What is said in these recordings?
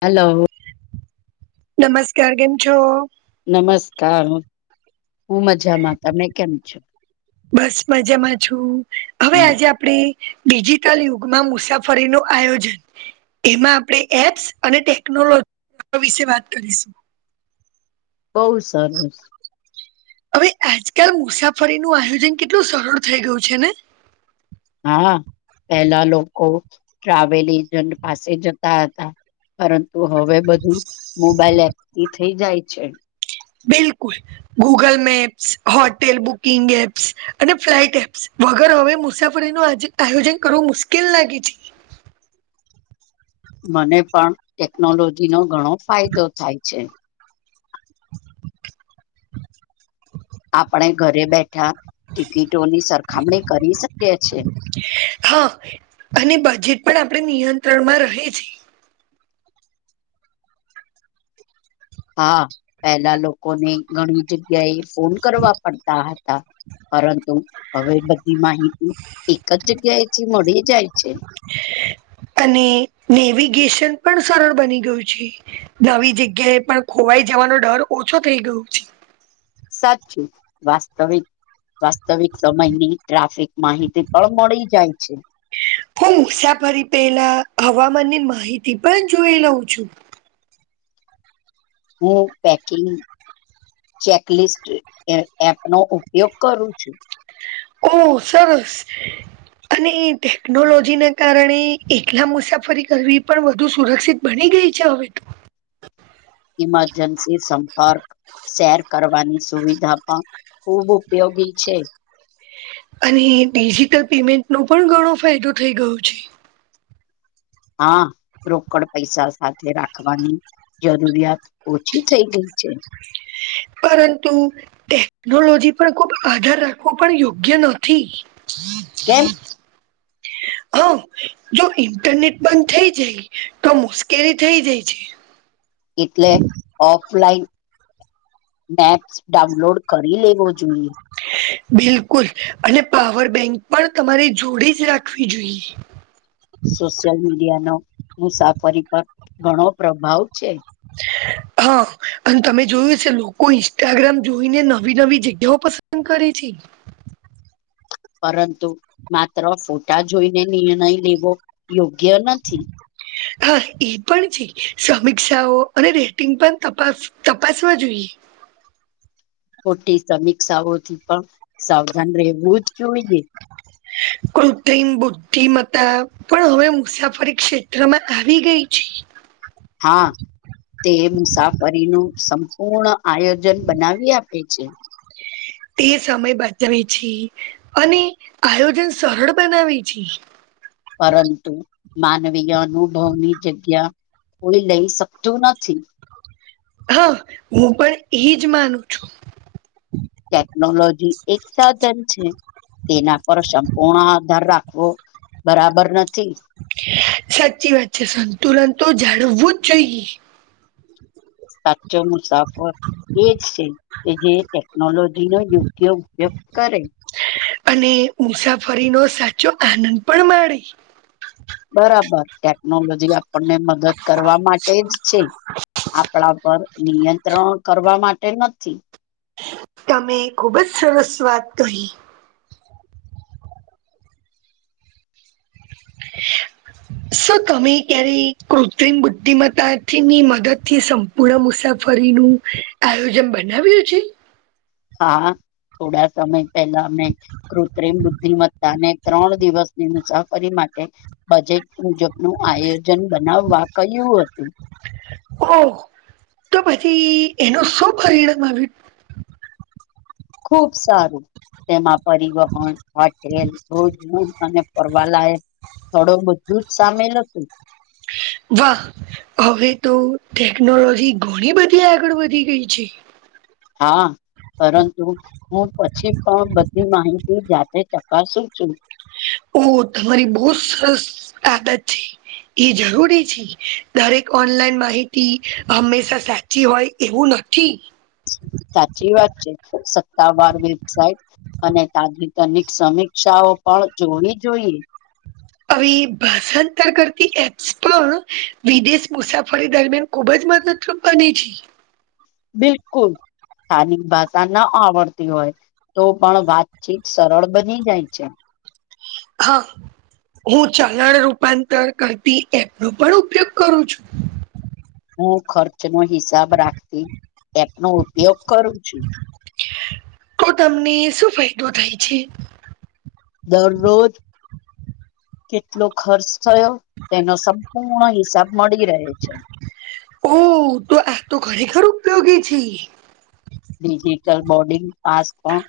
Hello નમસ્કાર. કેમ છો? નમસ્કાર. હું મજામાં તમે કેમ છો? બસ મજામાં છું. હવે હમ આજે આપ આપણે ડિજિટલ યુગમાં મુસાફરીનું આયોજન એમાં આપણે એપ્સ અને ટેકનોલોજી વિશે વાત કરીશું. બહુ સરસ. હવે આજકલ મુસાફરી નું આયોજન કેટલું સરળ થઈ ગયું છે ને? હા પેલા લોકો ટ્રાવેલ એજન્ટ પાસે જતા હતા. પરંતુ હવે બધું મોબાઈલ એપથી થઈ જાય છે. બિલકુલ. Google maps, hotel booking apps અને ફ્લાઇટ એપ્સ. વગર હવે મુસાફરીનું આજે આયોજન કરવું મુશ્કેલ લાગે છે. મને પણ ટેકનોલોજીનો ઘણો ફાયદો થાય છે. [inaudible] આપણે ઘરે બેઠા ટિકિટોની સરખામણી કરી શકીએ છીએ. હહ અને બજેટ પણ આપણે નિયંત્રણમાં રહે છે. હા પહેલા લોકોને ઘણી જગ્યાએ ફોન કરવા પડતા હતા. પરંતુ હવે બધી માહિતી એક જ જગ્યાએથી મળી જાય છે. અને નેવિગેશન પણ સરળ બની ગયું છે. નવી જગ્યાએ પણ ખોવાઈ જવાનો ડર ઓછો થઇ ગયો છે. સાચું. વાસ્તવિક વાસ્તવિક સમયની ટ્રાફિક માહિતી પણ મળી જાય છે. હું મુસાફરી પહેલા હવામાનની માહિતી પણ જોઈ લઉં છું. હું પેકિંગ ચેકલિસ્ટ એ એપનો ઉપયોગ કરું છું. ઓહ! સરસ અને એ ટેકનોલોજીને કારણે એકલા મુસાફરી કરવી પણ વધુ સુરક્ષિત બની ગઈ છે હવે તો. ઈમરજન્સી સંપર્ક શેર કરવાની સુવિધા પણ ખુબ ઉપયોગી છે. અને ડિજિટલ પેમેન્ટનો પણ ઘણો ફાયદો થઈ ગયો છે. હા રોકડ પૈસા સાથે રાખવાની. જરૂરિયાત ઓછી થઈ ગઈ છે. પરંતુ ટેકનોલોજી પણ ખુબ આધાર રાખવો પણ યોગ્ય નથી. હી [unintelligible] કેમ હા જો ઇન્ટરનેટ બંધ થઇ જાય તો, મુશ્કેલી થઇ જાય છે. એટલે ઓફલાઈન મેપ્સ ડાઉનલોડ કરી લેવો જોઈએ. બિલકુલ. અને પાવર બેંક પણ તમારે જોડે જ રાખવી જોઈએ. સોશિયલ મીડિયાનો મુસાફરી પર ઘણો પ્રભાવ છે. હ [unintelligible] હા અને તમે જોયું હ છે લોકો ઇન્સ્ટાગ્રામ જોઈને નવી નવી જગ્યાઓ પસંદ કરે છે પરંતુ માત્ર ફોટા જોઈને નિર્ણય લેવો યોગ્ય નથી [inaudible] હા એ પણ છે સમીક્ષાઓ અને રેટિંગ પણ તપાસ તપાસવા જોઈએ ખટી સમીક્ષાઓથી પણ સાવધાન રહેવું જ જોઈએ કૃત્રિમ બુદ્ધિમત્તા પણ હવે મુસાફરી ક્ષેત્રમાં આવી ગઈ છે હા તે મુસાફરીનું સંપૂર્ણ આયોજન બનાવી આપે છે તે સમય બતાવે છે અને આયોજન સરળ બનાવે છે પરંતુ માનવીય અનુભવની જગ્યા કોઈ લઈ શકતું નથી હા હું પણ એજ માનું છું ટેકનોલોજી એક સાધન છે તેના પર સંપૂર્ણ આધાર રાખવો બરાબર નથી સાચી વાત છે સંતુલન તો જાણવવું જ જોઈએ સાચો એજ છે કે જે ટેકનોલોજી નો યોગ્ય ઉપયોગ કરે અને મુસાફરી ન સાચો આનંદ પણ માળે બરાબર ટેકનોલોજી આપ આપણને મદદ કરવા માટે જ છે આપણા પર નિયંત્રણ કરવા માટે નથી તમે ખુબ જ સરસ વાત કહી [inaudible] સર તમે ક્યારે કૃત્રિમ બુદ્ધિમત્તાથી ની મદદ થી પુણા મુસાફરીનું આયોજન બનાવ્યું છે હા થોડા સમય પેહેલા અમે કૃત્રિમ બુદ્ધિમત્તાને ત્રણ દિવસની મુસાફરી માટે બજેટ મુજબ નું આયોજન બનાવવા કહ્યું હતું ઓ તો પછી એનું શું પરિણામ આવ્યું ખુબ સારું તેમાં પરિવહન હોટેલ રોજ અને ફવાલાય થોડો બધું જ સામેલ હતું વાહ હવે તો ટેકનોલોજી ઘણી બધી આગળ વધી ગઈ છે હા પરંતુ હું પછી પણ બધી માહિતી જાતે ચક ક શું છું ઓ તમારી બહુ સરસ આદત છે એ જરૂરી છે દરેક ઓનલાઈન માહિતી હંમેશા સાચી હોય એવું નથી સાચી વાત છે સત્તાવાર વેબસાઇટ અને તાજેતરનીક સમીક્ષાઓ પણ જોવી જોઈએ હવે ભાષાંતર કરતી એપ્સ પણ વિદેશ મુસાફરી દરમિયાન ખુબ જ મદદરૂપ બને છે બિલકુલ સ્થાનિક ભાષા ના આવડતી હોય તો પણ વાતચીત સરળ બની જાય છે હા હું ચલણ રૂપાંતર કરતી એપ નો પણ ઉપયોગ કરું છું હું ખર્ચ નો હિસાબ રાખતી એપ નો ઉપયોગ કરું છું તો તમને શું ફાયદો થાય છે દરરોજ કેટલો ખર્ચ થયો તેનો સંપૂર્ણ હિસાબ મળી રહે છે ઓહ તું આ તો ખરેખર ઉપયોગી છે. ડિજિટલ બોર્ડિંગ પાસ પણ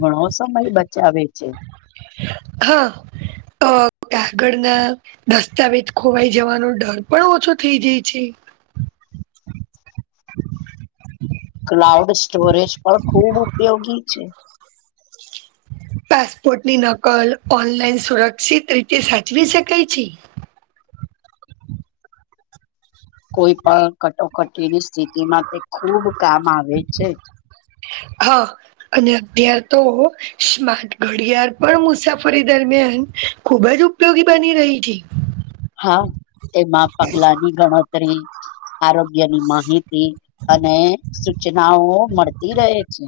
ઘણો સમય બચાવે છે. હા, અહ આગળ ના દસ્તાવેજ ખોવાઈ જવાનો ડર પણ ઓછો થઈ જાય છે. ક્લાઉડ સ્ટોરેજ પણ ખુબ ઉપયોગી છે. પાસપોર્ટ ની નકલ ઓનલાઈન સુરક્ષિત રીતે સાચવી શકાય છે. કોઈ પણ કટોકટીની સ્થિતિ માં તે ખુબ કામ આવે છે. હા અને ત્યારે તો સ્માર્ટ ઘડિયાળ પણ મુસાફરી દરમિયાન ખુબ જ ઉપયોગી બની રહી છે. હા, તેમાં પગલાની ગણતરી આરોગ્યની માહિતી અને સૂચનાઓ મળતી રહે છે.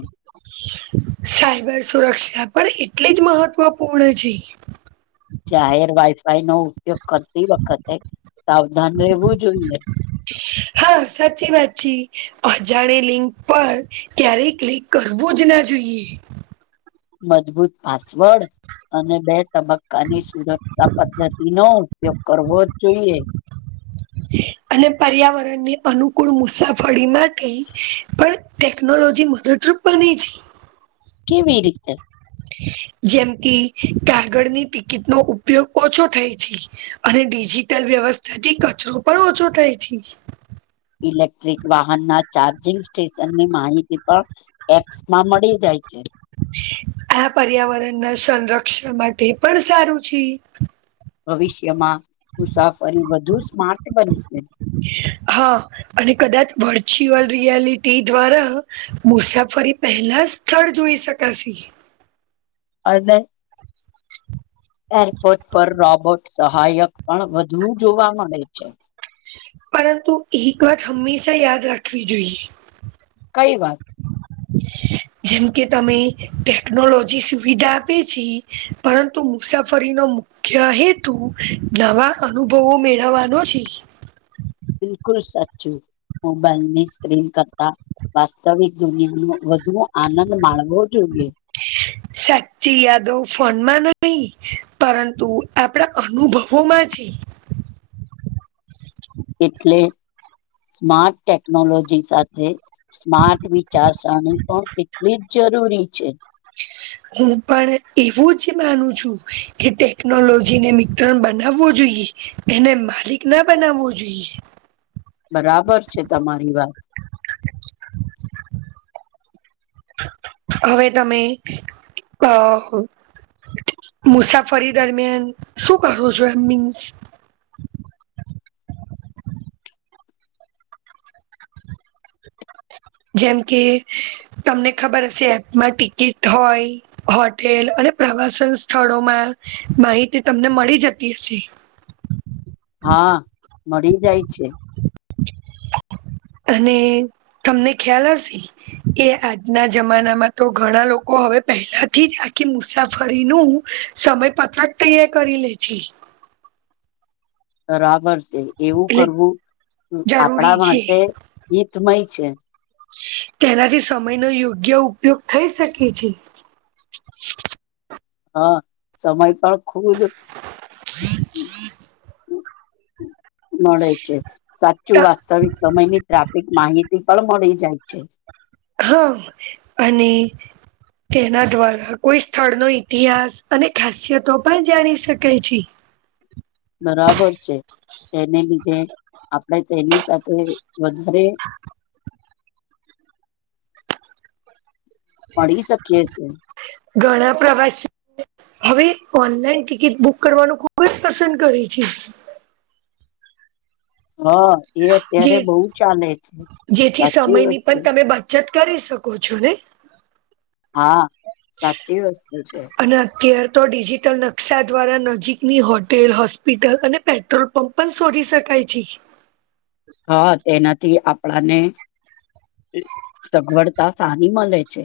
સાયબર સુરક્ષા પણ એટલી જ મહત્વપૂર્ણ છે. જાહેર વાઈફાઈ નો ઉપયોગ કરતી વખતે સાવધાન રહેેવું જોઈએ. હા, સાચી વાત છી. અજાણે લિંક પર ક્યારેય ક્લિક કરવું જ ના જોઈએ. મજબૂત પાસવર્ડ અને બે તબક્કાની સુરક્ષા પદ્ધતિ નો ઉપયોગ કરવો જ જોઈએ. અને પર્યાવરણની અનુકૂળ મુસાફરી માટે પણ ટેકનોલોજી મદદરૂપ બની છી. કેવી રીતે? જેમ કે કાગળની ટિકિટ નો ઉપયોગ ઓછો થાય છી અને ડિજિટલ વ્યવસ્થા થી કચરો પણ ઓછો થાય છી. ઇલેક્ટ્રિક વાહન ના ચાર્જિંગ સ્ટેશન ની માહિતી પણ એપ્સ માં મળી જાય છે. આ પર્યાવરણ ના સંરક્ષણ માટે પણ સારું છી. ભવિષ્યમાં મુસાફરી વધુ સ્માર્ટ બનશે. હા, અને કદાચ વર્ચ્યુઅલ રિયાલટી દ્વારા મુસાફરી પહેલા સ્થળ જોઈ શકાશી. અને એરપોર્ટ પર રોબોર્ટ સહાયક પણ વધુ જોવા મળે છે. પરંતુ એક વાત હંમેશા યાદ રાખવી જોઈએ. કઈ વાત? [unintelligible] જેમકે તમે ટેકનોલોજી સુવિધા આપે છી પરંતુ મુસાફરીનો મુ ખ્યા હેતું નવા અનુભવો મેળવવાનો છે. બિલકુલ સચું મોબાઈલની સ્ક્રીન કરતા વાસ્તવિક દુનિયા નો વધુ આનંદ માણવો જોઈએ. [unintelligible] સાચી યાદો ફોનમાં નહી પરંતુ આપડા અનુભવો માં છે. એટલે સ્માર્ટ ટેકનોલોજી સાથે સ્માર્ટ વિચારસરણી પણ કેટલી જ જરૂરી છે. હું પણ એવું જ માનું છું કે ટેકનોલોજીને મિત્રણ બનાવવો જોઈએ. એને માલિક ના બનાવો જોઈએ. બરાબર છે, તમારી વાત. હવે તમે કા હો મુસાફરી દરમિયાન શું કરો છો એમ મીન્સ [unintelligible] જેમ કે તમને ખબર હશે એપમાં ટિકિટ હોય હોટેલ અને પ્રવાસન સ્થળોમાં માહિતી તમને મળી જતી હશે. હા, મળી જાય છે. અને તમને ખ્યાલ આવી એ આજના જમાનામાં તો ઘણા લોકો હવે પહેલાથી જ આખી મુસાફરીનું સમય પથક ત્યાર કરી લે છે, બરાબર છે એવું એટલે કરવું જરૂરી આપણા છે માટે હિતમય છે, તેનાથી સમય નો યોગ્ય ઉપયોગ થઈ શકે છે હા સમય પણ ખુબ જ મળે છે સાચું છે વાસ્તવિક સમયની ટ્રાફ માહિતી પણ મળી જાય છે. હા અને તેના દ્વારા કોઈ સ્થળ નો ઇતિહાસ અને ખાસિયતો પણ જાણી શકે છે. બરાબર છે તેને લીધે આપડે તેની સાથે વધારે મળી શકીએ છીએ. ઘણા પ્રવાસીઓ હવે ઓનલાઈન ટિકિટ બુક કરવાનું ખુબ જ પસંદ કરે છે. હા એ જે અત્યારે બહુ ચાલે છે. સાચી વસ્તુ ચેક કરી શકો છો ને હા સાચી વસ્તુ છે. અને અત્યાર તો ડિજીિટલ નકશા દ્વારા નજીકની હોટેલ, હોસ્પિટલ અને પેટ્રોલ પંપ પણ શોધી શકાય છે. હા તેનાથી આપણાને સગવડતા સારી મળે છે.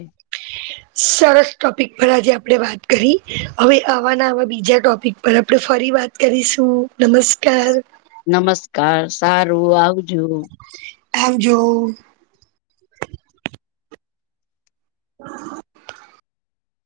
હ સરસ ટોપિક પર આજે આપણે વાત કરી હવે આવાને આવા બીજા ટોપિક પર આપણે ફરી વાત કરીશુ નમસ્કાર નમસ્કાર સારું આવજો. આવજો હા